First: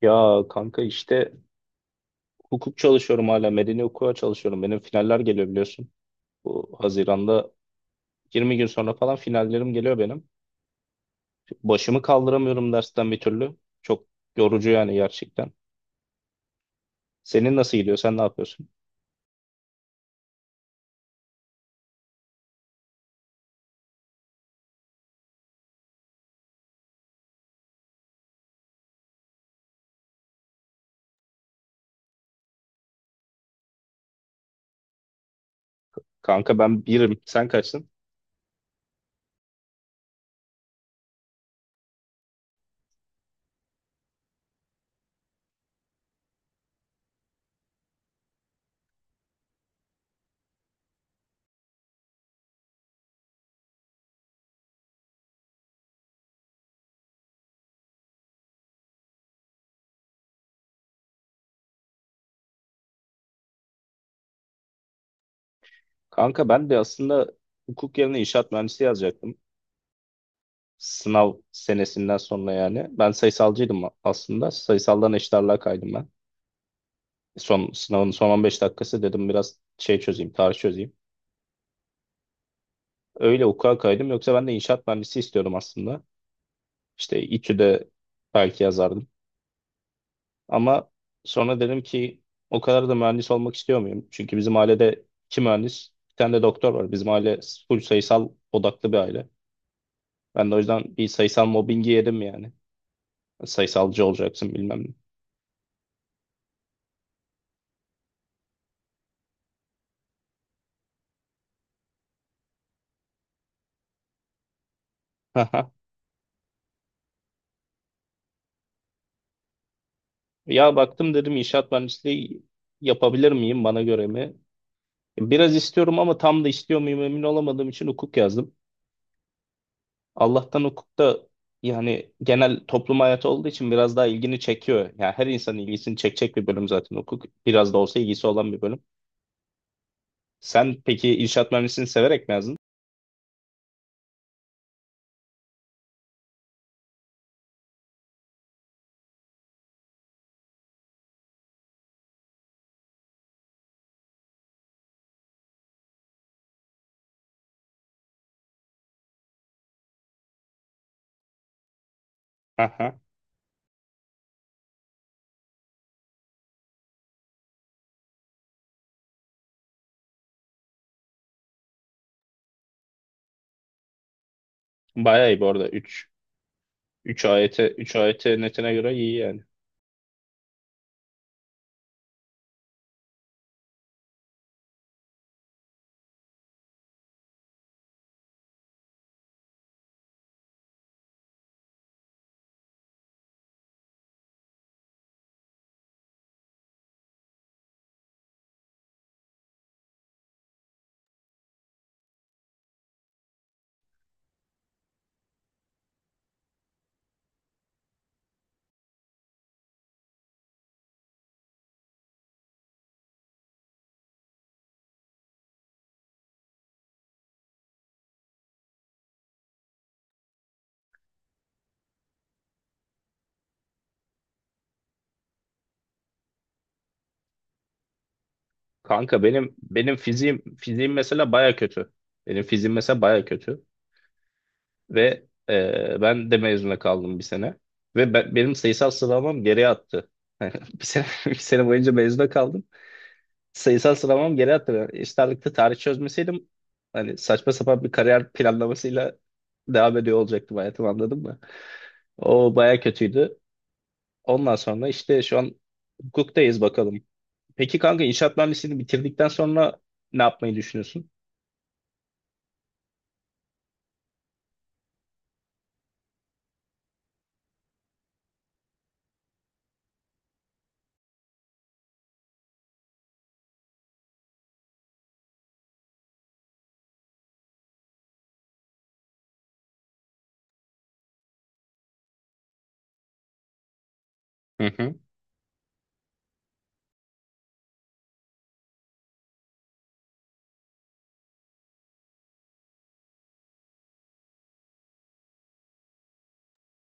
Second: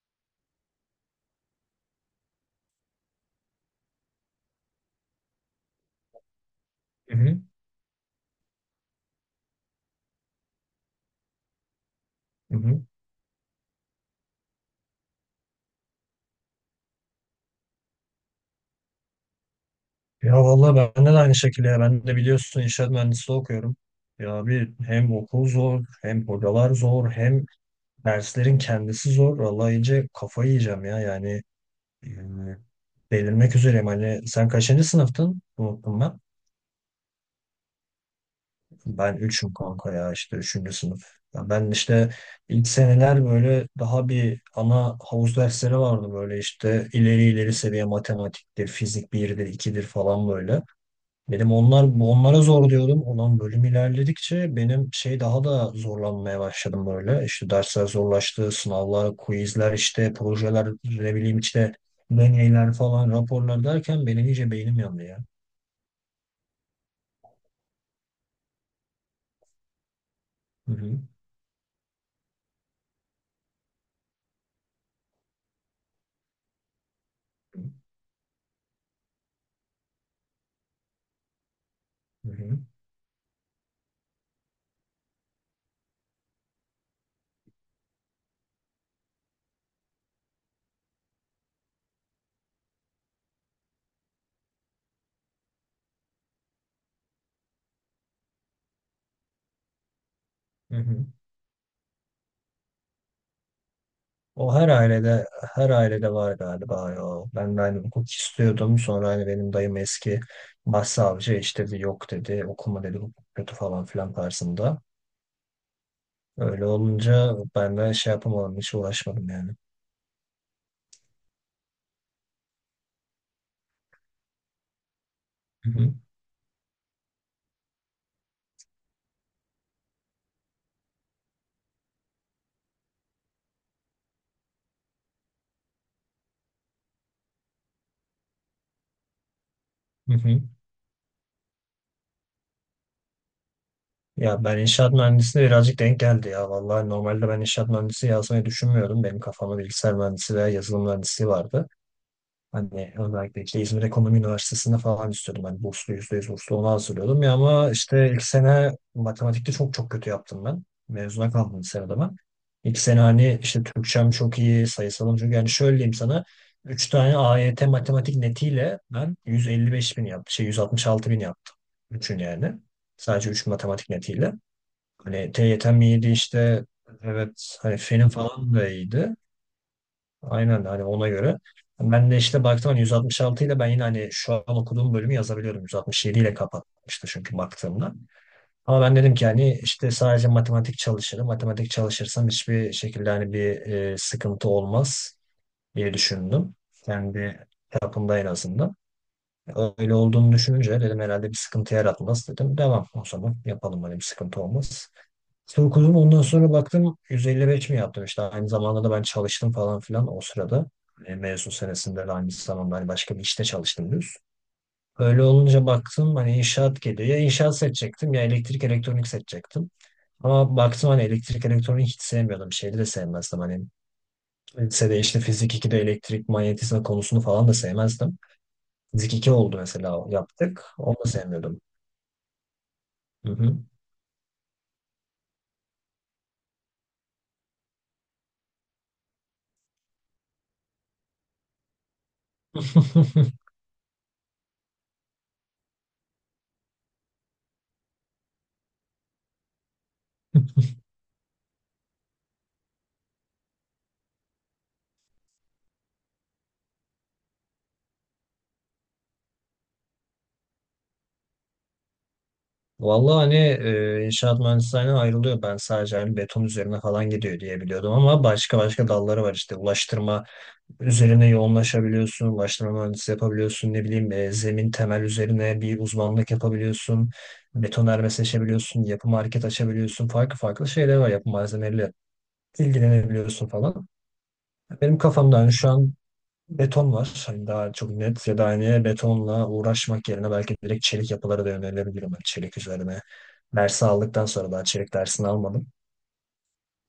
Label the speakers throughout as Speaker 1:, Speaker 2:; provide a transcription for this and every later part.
Speaker 1: Ya kanka işte hukuk çalışıyorum hala. Medeni hukuka çalışıyorum. Benim finaller geliyor biliyorsun. Bu
Speaker 2: Hı hı,
Speaker 1: Haziran'da 20 gün sonra falan finallerim geliyor benim. Başımı
Speaker 2: hı
Speaker 1: kaldıramıyorum
Speaker 2: hı.
Speaker 1: dersten bir türlü. Çok yorucu yani gerçekten. Senin nasıl gidiyor? Sen ne yapıyorsun?
Speaker 2: Ya vallahi bende de aynı şekilde ya. Ben de biliyorsun inşaat mühendisliği okuyorum. Ya bir hem okul zor, hem hocalar zor, hem derslerin kendisi zor. Vallahi iyice kafayı yiyeceğim ya. Yani e, delirmek üzereyim. Hani sen kaçıncı sınıftın? Unuttum ben.
Speaker 1: Kanka ben birim. Sen kaçsın?
Speaker 2: Ben üçüm kanka ya işte üçüncü sınıf. Ya ben işte ilk seneler böyle daha bir ana havuz dersleri vardı böyle işte ileri ileri seviye matematiktir, fizik birdir ikidir falan böyle. Benim onlar bu onlara zor diyordum. Olan bölüm ilerledikçe benim şey daha da zorlanmaya başladım böyle. İşte dersler zorlaştı, sınavlar, quizler işte, projeler, ne bileyim işte deneyler falan, raporlar derken benim iyice beynim yandı ya.
Speaker 1: Kanka ben de aslında hukuk yerine inşaat mühendisi yazacaktım.
Speaker 2: Hı hı.
Speaker 1: Sınav senesinden sonra yani. Ben sayısalcıydım aslında. Sayısaldan eşit ağırlığa kaydım ben. Son sınavın son 15 dakikası dedim biraz şey çözeyim, tarih çözeyim.
Speaker 2: Hı hı.
Speaker 1: Öyle hukuka kaydım. Yoksa ben de inşaat mühendisi istiyordum aslında. İşte İTÜ'de belki yazardım. Ama sonra dedim ki o kadar da mühendis olmak istiyor muyum? Çünkü bizim ailede iki mühendis, bir tane de doktor var. Bizim aile full sayısal odaklı bir aile. Ben de o
Speaker 2: Hı
Speaker 1: yüzden
Speaker 2: hı.
Speaker 1: bir sayısal mobbingi yedim yani. Sayısalcı
Speaker 2: O
Speaker 1: olacaksın
Speaker 2: her
Speaker 1: bilmem ne.
Speaker 2: ailede var galiba ya. Ben de hani hukuk istiyordum. Sonra hani benim dayım eski başsavcı işte bir yok dedi, okuma dedi hukuk kötü falan filan tarzında.
Speaker 1: Aha.
Speaker 2: Öyle olunca ben de şey yapamadım, hiç uğraşmadım yani.
Speaker 1: Ya baktım dedim inşaat mühendisliği yapabilir miyim bana göre mi? Biraz
Speaker 2: Hı hı.
Speaker 1: istiyorum ama tam da istiyor muyum emin olamadığım için hukuk yazdım. Allah'tan hukukta yani genel toplum hayatı olduğu için biraz daha ilgini çekiyor. Yani her insanın ilgisini çekecek bir bölüm zaten hukuk. Biraz da olsa ilgisi olan bir bölüm.
Speaker 2: Hı hı.
Speaker 1: Sen peki inşaat mühendisliğini severek mi yazdın?
Speaker 2: Ya ben inşaat mühendisliğine birazcık denk geldi ya. Vallahi normalde ben inşaat mühendisi yazmayı düşünmüyordum. Benim kafamda bilgisayar mühendisi veya yazılım mühendisliği vardı. Hani özellikle işte İzmir Ekonomi Üniversitesi'nde falan istiyordum. Hani burslu, yüzde yüz burslu ona hazırlıyordum. Ya ama işte ilk sene matematikte çok çok kötü yaptım ben. Mezuna kaldım lisede ben. İlk
Speaker 1: Aha.
Speaker 2: sene hani işte Türkçem çok iyi, sayısalım çünkü yani şöyle diyeyim sana. Üç tane AYT matematik netiyle ben 155 bin yaptım. Şey 166 bin yaptım. Üçün yani. Sadece 3 matematik netiyle.
Speaker 1: Bayağı
Speaker 2: Hani
Speaker 1: iyi bu arada.
Speaker 2: TYT'm iyiydi
Speaker 1: üç
Speaker 2: işte.
Speaker 1: üç
Speaker 2: Evet
Speaker 1: ayete
Speaker 2: hani
Speaker 1: üç
Speaker 2: fenim
Speaker 1: ayete
Speaker 2: falan da
Speaker 1: netine göre
Speaker 2: iyiydi.
Speaker 1: iyi yani.
Speaker 2: Aynen hani ona göre. Ben de işte baktım hani 166 ile ben yine hani şu an okuduğum bölümü yazabiliyorum. 167 ile kapatmıştı çünkü baktığımda. Ama ben dedim ki hani işte sadece matematik çalışırım. Matematik çalışırsam hiçbir şekilde hani bir sıkıntı olmaz diye düşündüm. Kendi çapımda en azından. Öyle olduğunu düşününce dedim herhalde bir sıkıntı yaratmaz dedim. Devam o zaman yapalım hani bir sıkıntı olmaz. İşte okudum ondan sonra baktım 155 mi yaptım işte aynı zamanda da ben çalıştım falan filan o sırada. Mezun senesinde de aynı zamanda hani başka bir işte çalıştım düz. Öyle olunca baktım hani inşaat geliyor. Ya inşaat seçecektim ya elektrik elektronik seçecektim. Ama baktım hani elektrik elektronik hiç sevmiyordum. Şeyi de sevmezdim hani. Lisede işte fizik 2'de elektrik manyetizma konusunu falan da sevmezdim. Fizik
Speaker 1: Kanka
Speaker 2: 2
Speaker 1: benim
Speaker 2: oldu
Speaker 1: benim
Speaker 2: mesela
Speaker 1: fiziğim
Speaker 2: yaptık.
Speaker 1: fiziğim
Speaker 2: Onu da
Speaker 1: mesela baya
Speaker 2: sevmiyordum.
Speaker 1: kötü. Benim fiziğim mesela baya
Speaker 2: Hı hı.
Speaker 1: kötü ve ben de mezuna kaldım bir sene ve benim sayısal sıralamam geriye attı. Bir sene boyunca mezuna kaldım. Sayısal sıralamam geri hatırlıyorum. Eşit ağırlıkta tarih çözmeseydim hani saçma sapan bir kariyer planlamasıyla devam ediyor olacaktım hayatım anladın mı? O baya kötüydü. Ondan sonra işte şu an hukuktayız bakalım. Peki kanka inşaat mühendisliğini bitirdikten sonra ne yapmayı düşünüyorsun?
Speaker 2: Vallahi hani inşaat mühendisliğinden ayrılıyor. Ben sadece hani beton üzerine falan gidiyor diye biliyordum ama başka başka dalları var işte. Ulaştırma üzerine yoğunlaşabiliyorsun, ulaştırma mühendisi yapabiliyorsun, ne bileyim zemin temel üzerine bir uzmanlık yapabiliyorsun, betonarme seçebiliyorsun, yapı market açabiliyorsun, farklı farklı şeyler var yapı malzemeleriyle ilgilenebiliyorsun falan.
Speaker 1: Hı hı.
Speaker 2: Benim kafamda hani şu an beton var. Hani daha çok net ya da hani betonla uğraşmak yerine belki direkt çelik yapılara da yönelebilirim. Hani çelik üzerine. Dersi aldıktan sonra daha çelik dersini almadım.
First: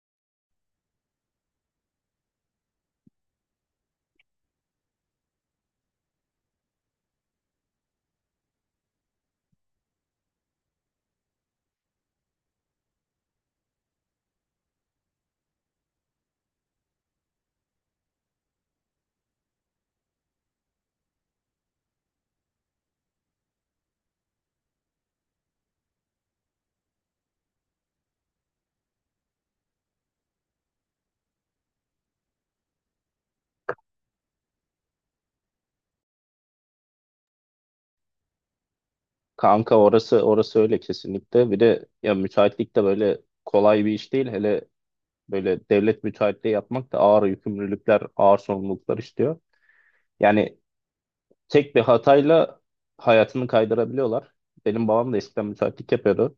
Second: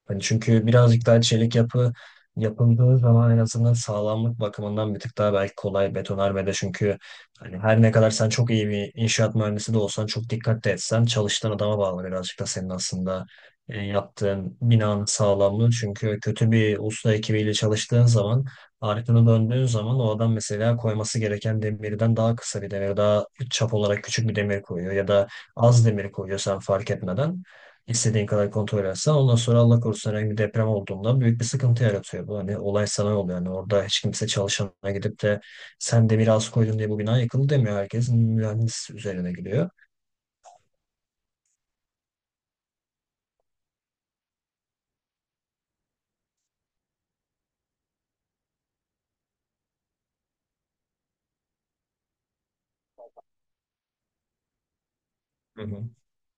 Speaker 2: Hani çünkü birazcık daha çelik yapı yapıldığı zaman en azından sağlamlık bakımından bir tık daha belki kolay, betonarmede çünkü hani her ne kadar sen çok iyi bir inşaat mühendisi de olsan çok dikkatli etsen çalıştığın adama bağlı birazcık da senin aslında yaptığın binanın sağlamlığı. Çünkü kötü bir usta ekibiyle çalıştığın zaman arkanı döndüğün zaman o adam mesela koyması gereken demirden daha kısa bir demir, daha çap olarak küçük bir demir koyuyor ya da az demir koyuyor sen fark etmeden. İstediğin kadar kontrol etsen ondan sonra Allah korusun herhangi bir deprem olduğunda büyük bir sıkıntı yaratıyor. Bu hani olay sana oluyor. Yani orada hiç kimse çalışana gidip de sen de biraz koydun diye bu bina yıkıldı demiyor. Herkes mühendis üzerine gidiyor.
Speaker 1: Kanka orası orası öyle kesinlikle. Bir de ya müteahhitlik de böyle kolay bir iş değil. Hele böyle devlet müteahhitliği yapmak da ağır yükümlülükler, ağır sorumluluklar istiyor. Yani tek bir hatayla hayatını kaydırabiliyorlar. Benim babam da eskiden
Speaker 2: Hı hı.
Speaker 1: müteahhitlik yapıyordu.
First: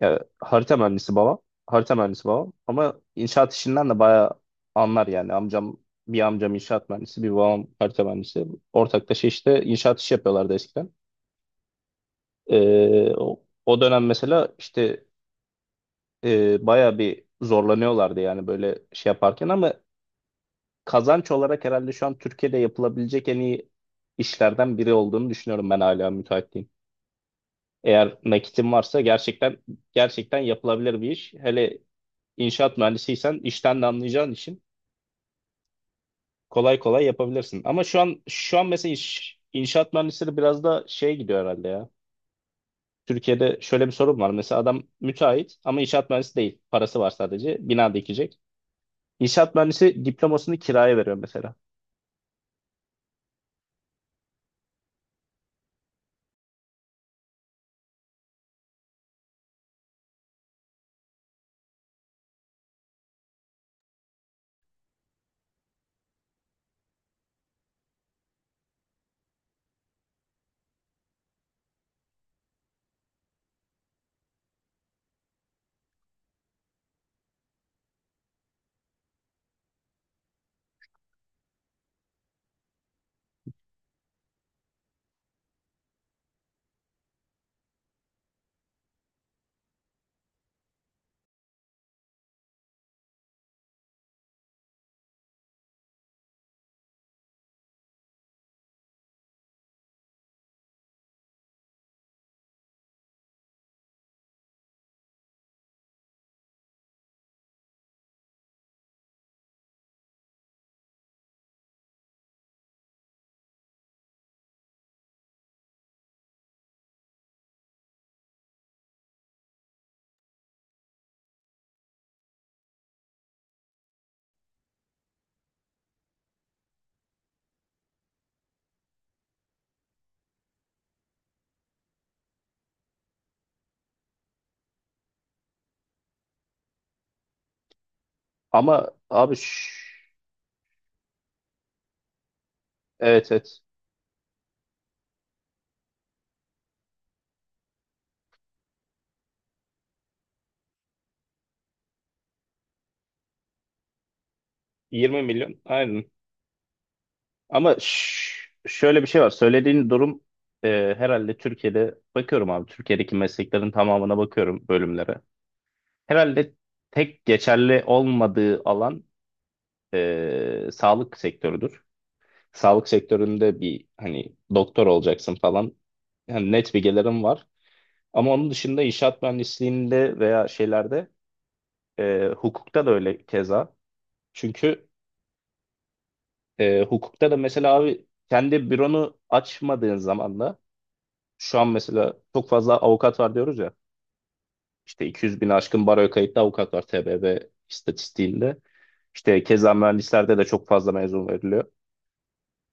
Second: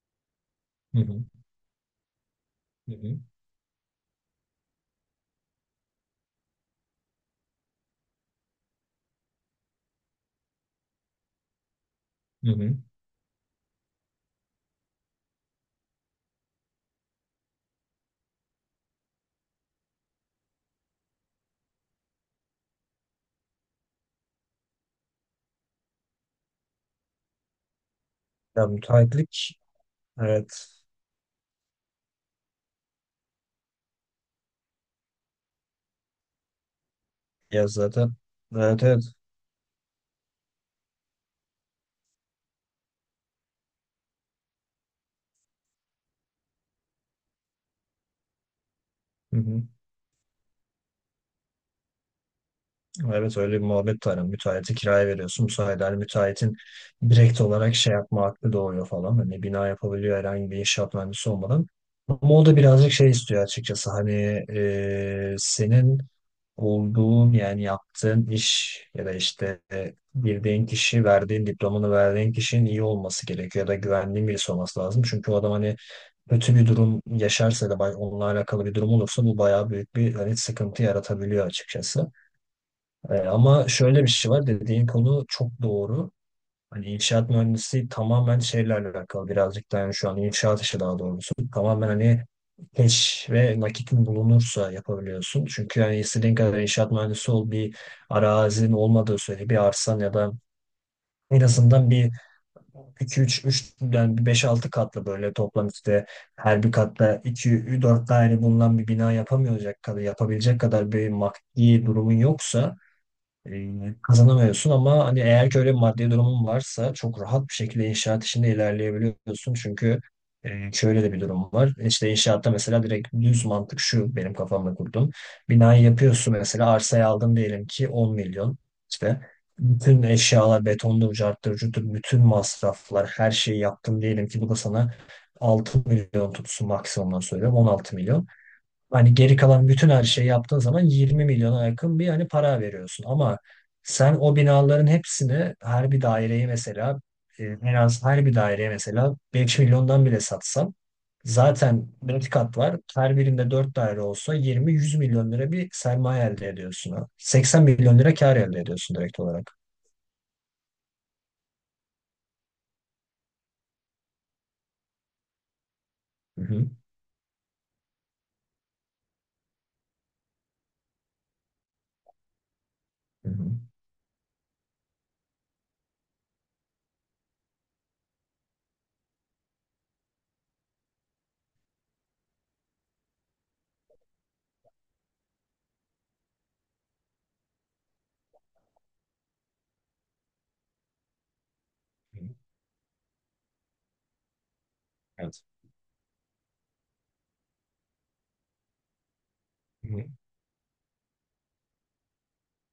Speaker 1: Ya, harita
Speaker 2: Hı
Speaker 1: mühendisi
Speaker 2: hı.
Speaker 1: babam. Harita mühendisi babam.
Speaker 2: Hı
Speaker 1: Ama
Speaker 2: hı.
Speaker 1: inşaat işinden de bayağı anlar yani. Bir amcam inşaat mühendisi, bir babam harita mühendisi. Ortaklaşa işte inşaat işi yapıyorlardı eskiden.
Speaker 2: Hı hı.
Speaker 1: O dönem mesela işte bayağı bir zorlanıyorlardı yani böyle şey yaparken ama kazanç olarak herhalde şu an Türkiye'de yapılabilecek en iyi işlerden biri olduğunu düşünüyorum ben hala müteahhitliğin. Eğer
Speaker 2: Ya
Speaker 1: nakitin varsa gerçekten
Speaker 2: müteahhitlik,
Speaker 1: gerçekten
Speaker 2: evet.
Speaker 1: yapılabilir bir iş. Hele inşaat mühendisiysen işten de anlayacağın için kolay kolay yapabilirsin.
Speaker 2: Ya
Speaker 1: Ama şu
Speaker 2: zaten,
Speaker 1: an şu an
Speaker 2: evet,
Speaker 1: mesela
Speaker 2: evet.
Speaker 1: inşaat mühendisleri biraz da şeye gidiyor herhalde ya. Türkiye'de şöyle bir sorun var. Mesela adam müteahhit ama inşaat mühendisi değil. Parası var sadece. Bina dikecek.
Speaker 2: Hı
Speaker 1: İnşaat
Speaker 2: hı.
Speaker 1: mühendisi diplomasını kiraya veriyor mesela.
Speaker 2: Evet, öyle bir muhabbet var. Yani müteahhiti kiraya veriyorsun. Bu sayede hani müteahhitin direkt olarak şey yapma hakkı doğuyor falan. Hani bina yapabiliyor herhangi bir inşaat mühendisi olmadan. Ama o da birazcık şey istiyor açıkçası. Hani senin olduğun yani yaptığın iş ya da işte girdiğin kişi, verdiğin diplomanı verdiğin kişinin iyi olması gerekiyor ya da güvendiğin birisi olması lazım. Çünkü o adam hani kötü bir durum yaşarsa da onunla alakalı bir durum olursa bu bayağı büyük bir hani sıkıntı yaratabiliyor açıkçası. Ama şöyle bir şey var, dediğin konu çok doğru. Hani inşaat mühendisliği tamamen şeyle alakalı birazcık da, yani şu an inşaat işi daha doğrusu tamamen hani keş ve nakitin bulunursa yapabiliyorsun. Çünkü yani istediğin kadar inşaat mühendisi ol, bir arazinin olmadığı sürece, bir arsan ya da en azından bir 2 3 3 yani 5-6 katlı böyle toplam işte her bir katta 2 4 daire bulunan bir bina yapamayacak kadar yapabilecek kadar bir maddi durumun yoksa e, kazanamıyorsun. Ama hani eğer ki öyle bir maddi durumun varsa çok rahat bir şekilde inşaat işinde ilerleyebiliyorsun. Çünkü şöyle de bir durum var. İşte inşaatta mesela direkt düz mantık şu benim kafamda kurdum. Binayı yapıyorsun, mesela arsayı aldın diyelim ki 10 milyon. İşte bütün eşyalar betondur, carttır, cuttur, bütün masraflar, her şeyi yaptın diyelim ki bu da sana 6 milyon tutsun, maksimumdan söylüyorum 16 milyon.
Speaker 1: Ama
Speaker 2: Hani
Speaker 1: abi,
Speaker 2: geri kalan bütün her şeyi yaptığın zaman 20 milyona yakın bir hani para veriyorsun.
Speaker 1: evet,
Speaker 2: Ama
Speaker 1: evet,
Speaker 2: sen o binaların hepsini her bir daireye mesela en az her bir daireye mesela 5 milyondan bile satsan, zaten 5 kat var. Her birinde 4 daire olsa 20-100
Speaker 1: 20
Speaker 2: milyon lira
Speaker 1: milyon,
Speaker 2: bir
Speaker 1: aynen.
Speaker 2: sermaye elde ediyorsun. Ha. 80
Speaker 1: Ama
Speaker 2: milyon lira kar elde ediyorsun
Speaker 1: şöyle bir şey
Speaker 2: direkt
Speaker 1: var.
Speaker 2: olarak.
Speaker 1: Söylediğin durum herhalde Türkiye'de bakıyorum abi. Türkiye'deki mesleklerin tamamına bakıyorum bölümlere. Herhalde tek geçerli olmadığı alan sağlık sektörüdür. Sağlık
Speaker 2: Hı hı.
Speaker 1: sektöründe bir hani doktor olacaksın falan. Yani net bilgilerim var. Ama onun dışında inşaat mühendisliğinde veya şeylerde hukukta da öyle keza. Çünkü hukukta da mesela abi kendi büronu açmadığın zaman da. Şu an mesela
Speaker 2: Hı hı.
Speaker 1: çok fazla avukat var diyoruz ya. İşte 200
Speaker 2: Evet.
Speaker 1: bin aşkın baroya kayıtlı avukat var TBB istatistiğinde. İşte keza
Speaker 2: Hı hı.
Speaker 1: mühendislerde de çok fazla mezun veriliyor.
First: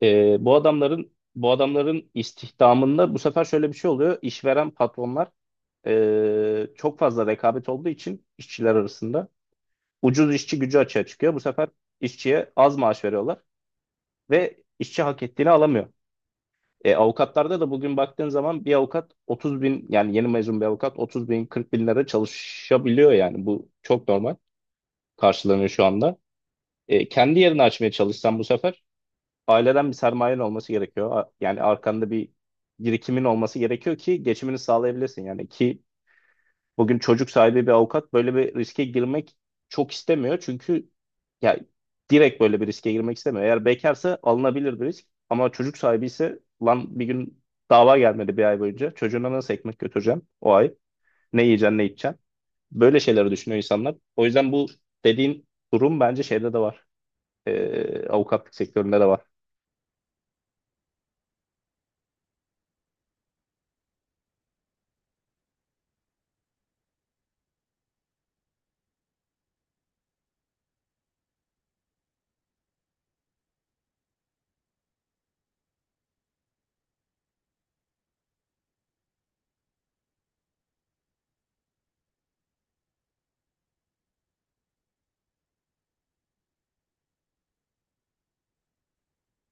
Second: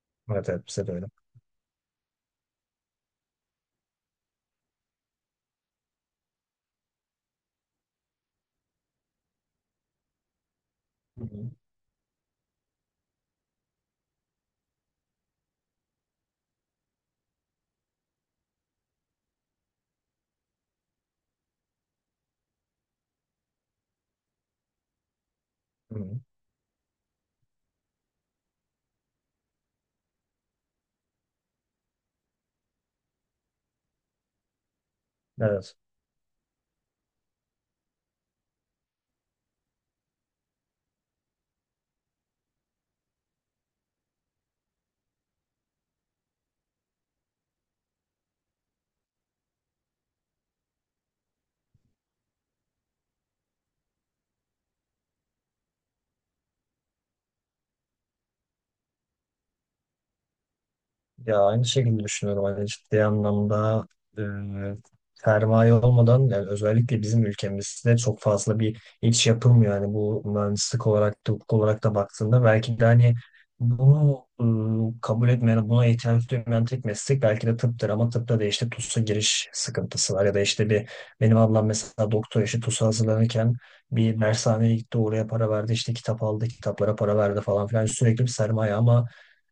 Speaker 1: Ee,
Speaker 2: Evet,
Speaker 1: bu
Speaker 2: evet, bize de öyle.
Speaker 1: adamların bu adamların istihdamında bu sefer şöyle bir şey oluyor. İşveren patronlar çok fazla rekabet olduğu için işçiler arasında ucuz işçi gücü açığa
Speaker 2: Hı
Speaker 1: çıkıyor. Bu
Speaker 2: hı.
Speaker 1: sefer işçiye az maaş veriyorlar ve işçi hak ettiğini alamıyor. Avukatlarda da bugün baktığın zaman bir avukat 30 bin yani yeni mezun bir avukat 30 bin 40 bin lira çalışabiliyor yani bu çok normal karşılanıyor şu
Speaker 2: Hı
Speaker 1: anda.
Speaker 2: hı.
Speaker 1: Kendi yerini açmaya çalışsan bu sefer aileden bir sermayen olması gerekiyor. Yani arkanda bir birikimin olması gerekiyor ki geçimini sağlayabilirsin yani
Speaker 2: Evet.
Speaker 1: ki bugün çocuk sahibi bir avukat böyle bir riske girmek çok istemiyor. Çünkü ya direkt böyle bir riske girmek istemiyor. Eğer bekarsa alınabilir bir risk. Ama çocuk sahibi ise lan bir gün dava gelmedi bir ay boyunca. Çocuğuna nasıl ekmek götüreceğim o ay? Ne yiyeceksin, ne içeceksin? Böyle şeyleri düşünüyor insanlar. O yüzden bu dediğin durum bence şeyde de var. Avukatlık sektöründe de var.
Speaker 2: Ya aynı şekilde düşünüyorum. Hani ciddi anlamda e, sermaye olmadan yani özellikle bizim ülkemizde çok fazla bir iş yapılmıyor. Yani bu mühendislik olarak da hukuk olarak da baktığında belki de hani bunu kabul etmeyen, buna ihtiyaç duymayan tek meslek belki de tıptır. Ama tıpta da işte TUS'a giriş sıkıntısı var. Ya da işte bir benim ablam mesela doktor, işi TUS'a hazırlanırken bir dershaneye gitti, oraya para verdi işte, kitap aldı, kitaplara para verdi falan filan, sürekli bir sermaye. Ama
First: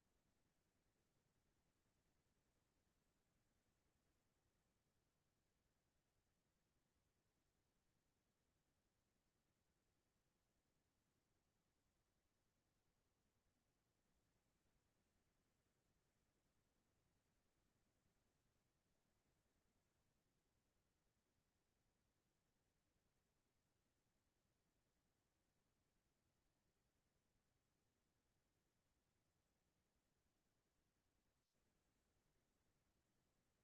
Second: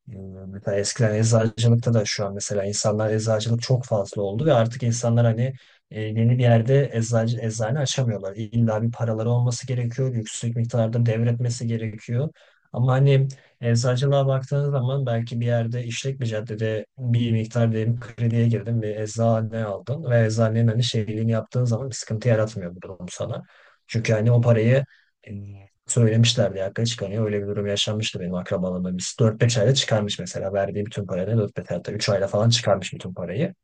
Speaker 2: bilmiyorum. Mesela eskiden eczacılıkta da, şu an mesela insanlar eczacılık çok fazla oldu ve artık insanlar hani yeni bir yerde eczacı, eczane açamıyorlar. İlla bir paraları olması gerekiyor. Yüksek miktarda devretmesi gerekiyor. Ama hani eczacılığa baktığınız zaman belki bir yerde işlek bir caddede bir miktar diyelim krediye girdin ve eczane aldın ve eczanenin hani şeyliğini yaptığın zaman bir sıkıntı yaratmıyor bu durum sana. Çünkü hani o parayı e, söylemişlerdi ya hakikaten çıkamıyor. Öyle bir durum yaşanmıştı benim akrabalarımda. Biz 4-5 ayda çıkarmış mesela. Verdiği bütün parayı 4-5 ayda, 3 ayda falan çıkarmış bütün parayı.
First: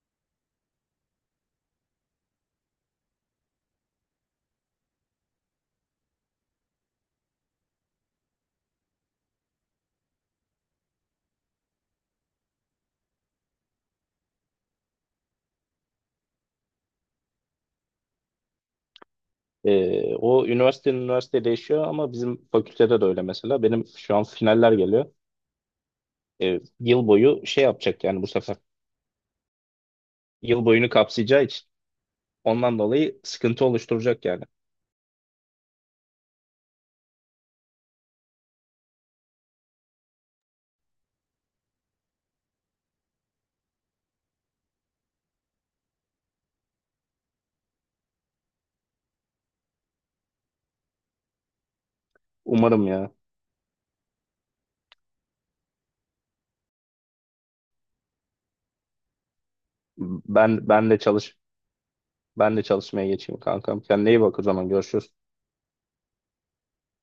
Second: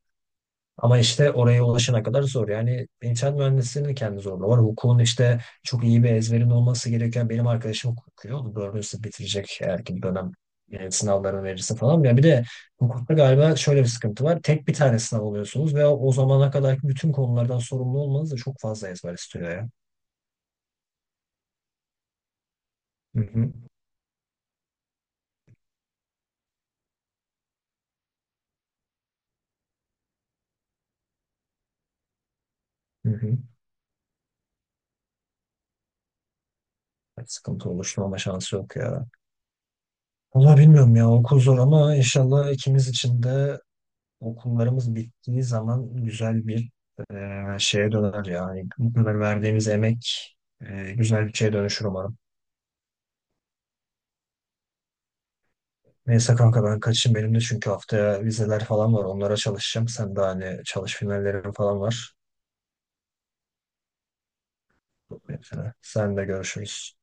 Speaker 2: Ama işte oraya ulaşana kadar zor. Yani inşaat mühendisliğinin kendi zorluğu var. Hukukun işte çok iyi bir ezberin olması gereken, benim arkadaşım hukuk okuyor. Dördüncü sınıf bitirecek eğer ki bir dönem sınavlarını verirse falan. Ya bir de hukukta galiba şöyle bir sıkıntı var. Tek bir tane sınav oluyorsunuz ve o zamana kadarki bütün konulardan sorumlu olmanız da çok fazla ezber istiyor ya.
Speaker 1: O üniversite üniversite değişiyor ama bizim fakültede de
Speaker 2: Hı
Speaker 1: öyle
Speaker 2: hı.
Speaker 1: mesela. Benim şu an finaller geliyor. Yıl boyu şey yapacak yani bu sefer. Yıl boyunu kapsayacağı için. Ondan
Speaker 2: Hı
Speaker 1: dolayı
Speaker 2: hı.
Speaker 1: sıkıntı oluşturacak yani.
Speaker 2: Sıkıntı oluşturmama şansı yok ya. Valla bilmiyorum ya, okul zor ama inşallah ikimiz için de okullarımız bittiği zaman güzel bir şeye döner ya. Yani. Bu kadar verdiğimiz emek güzel bir şeye dönüşür umarım.
Speaker 1: Umarım ya.
Speaker 2: Neyse kanka ben kaçayım, benim de çünkü haftaya vizeler falan var, onlara çalışacağım. Sen de hani
Speaker 1: Ben ben
Speaker 2: çalış,
Speaker 1: de çalış
Speaker 2: finallerin falan var.
Speaker 1: ben de çalışmaya geçeyim kankam. Kendine iyi bak o zaman görüşürüz.
Speaker 2: Sen de görüşürüz.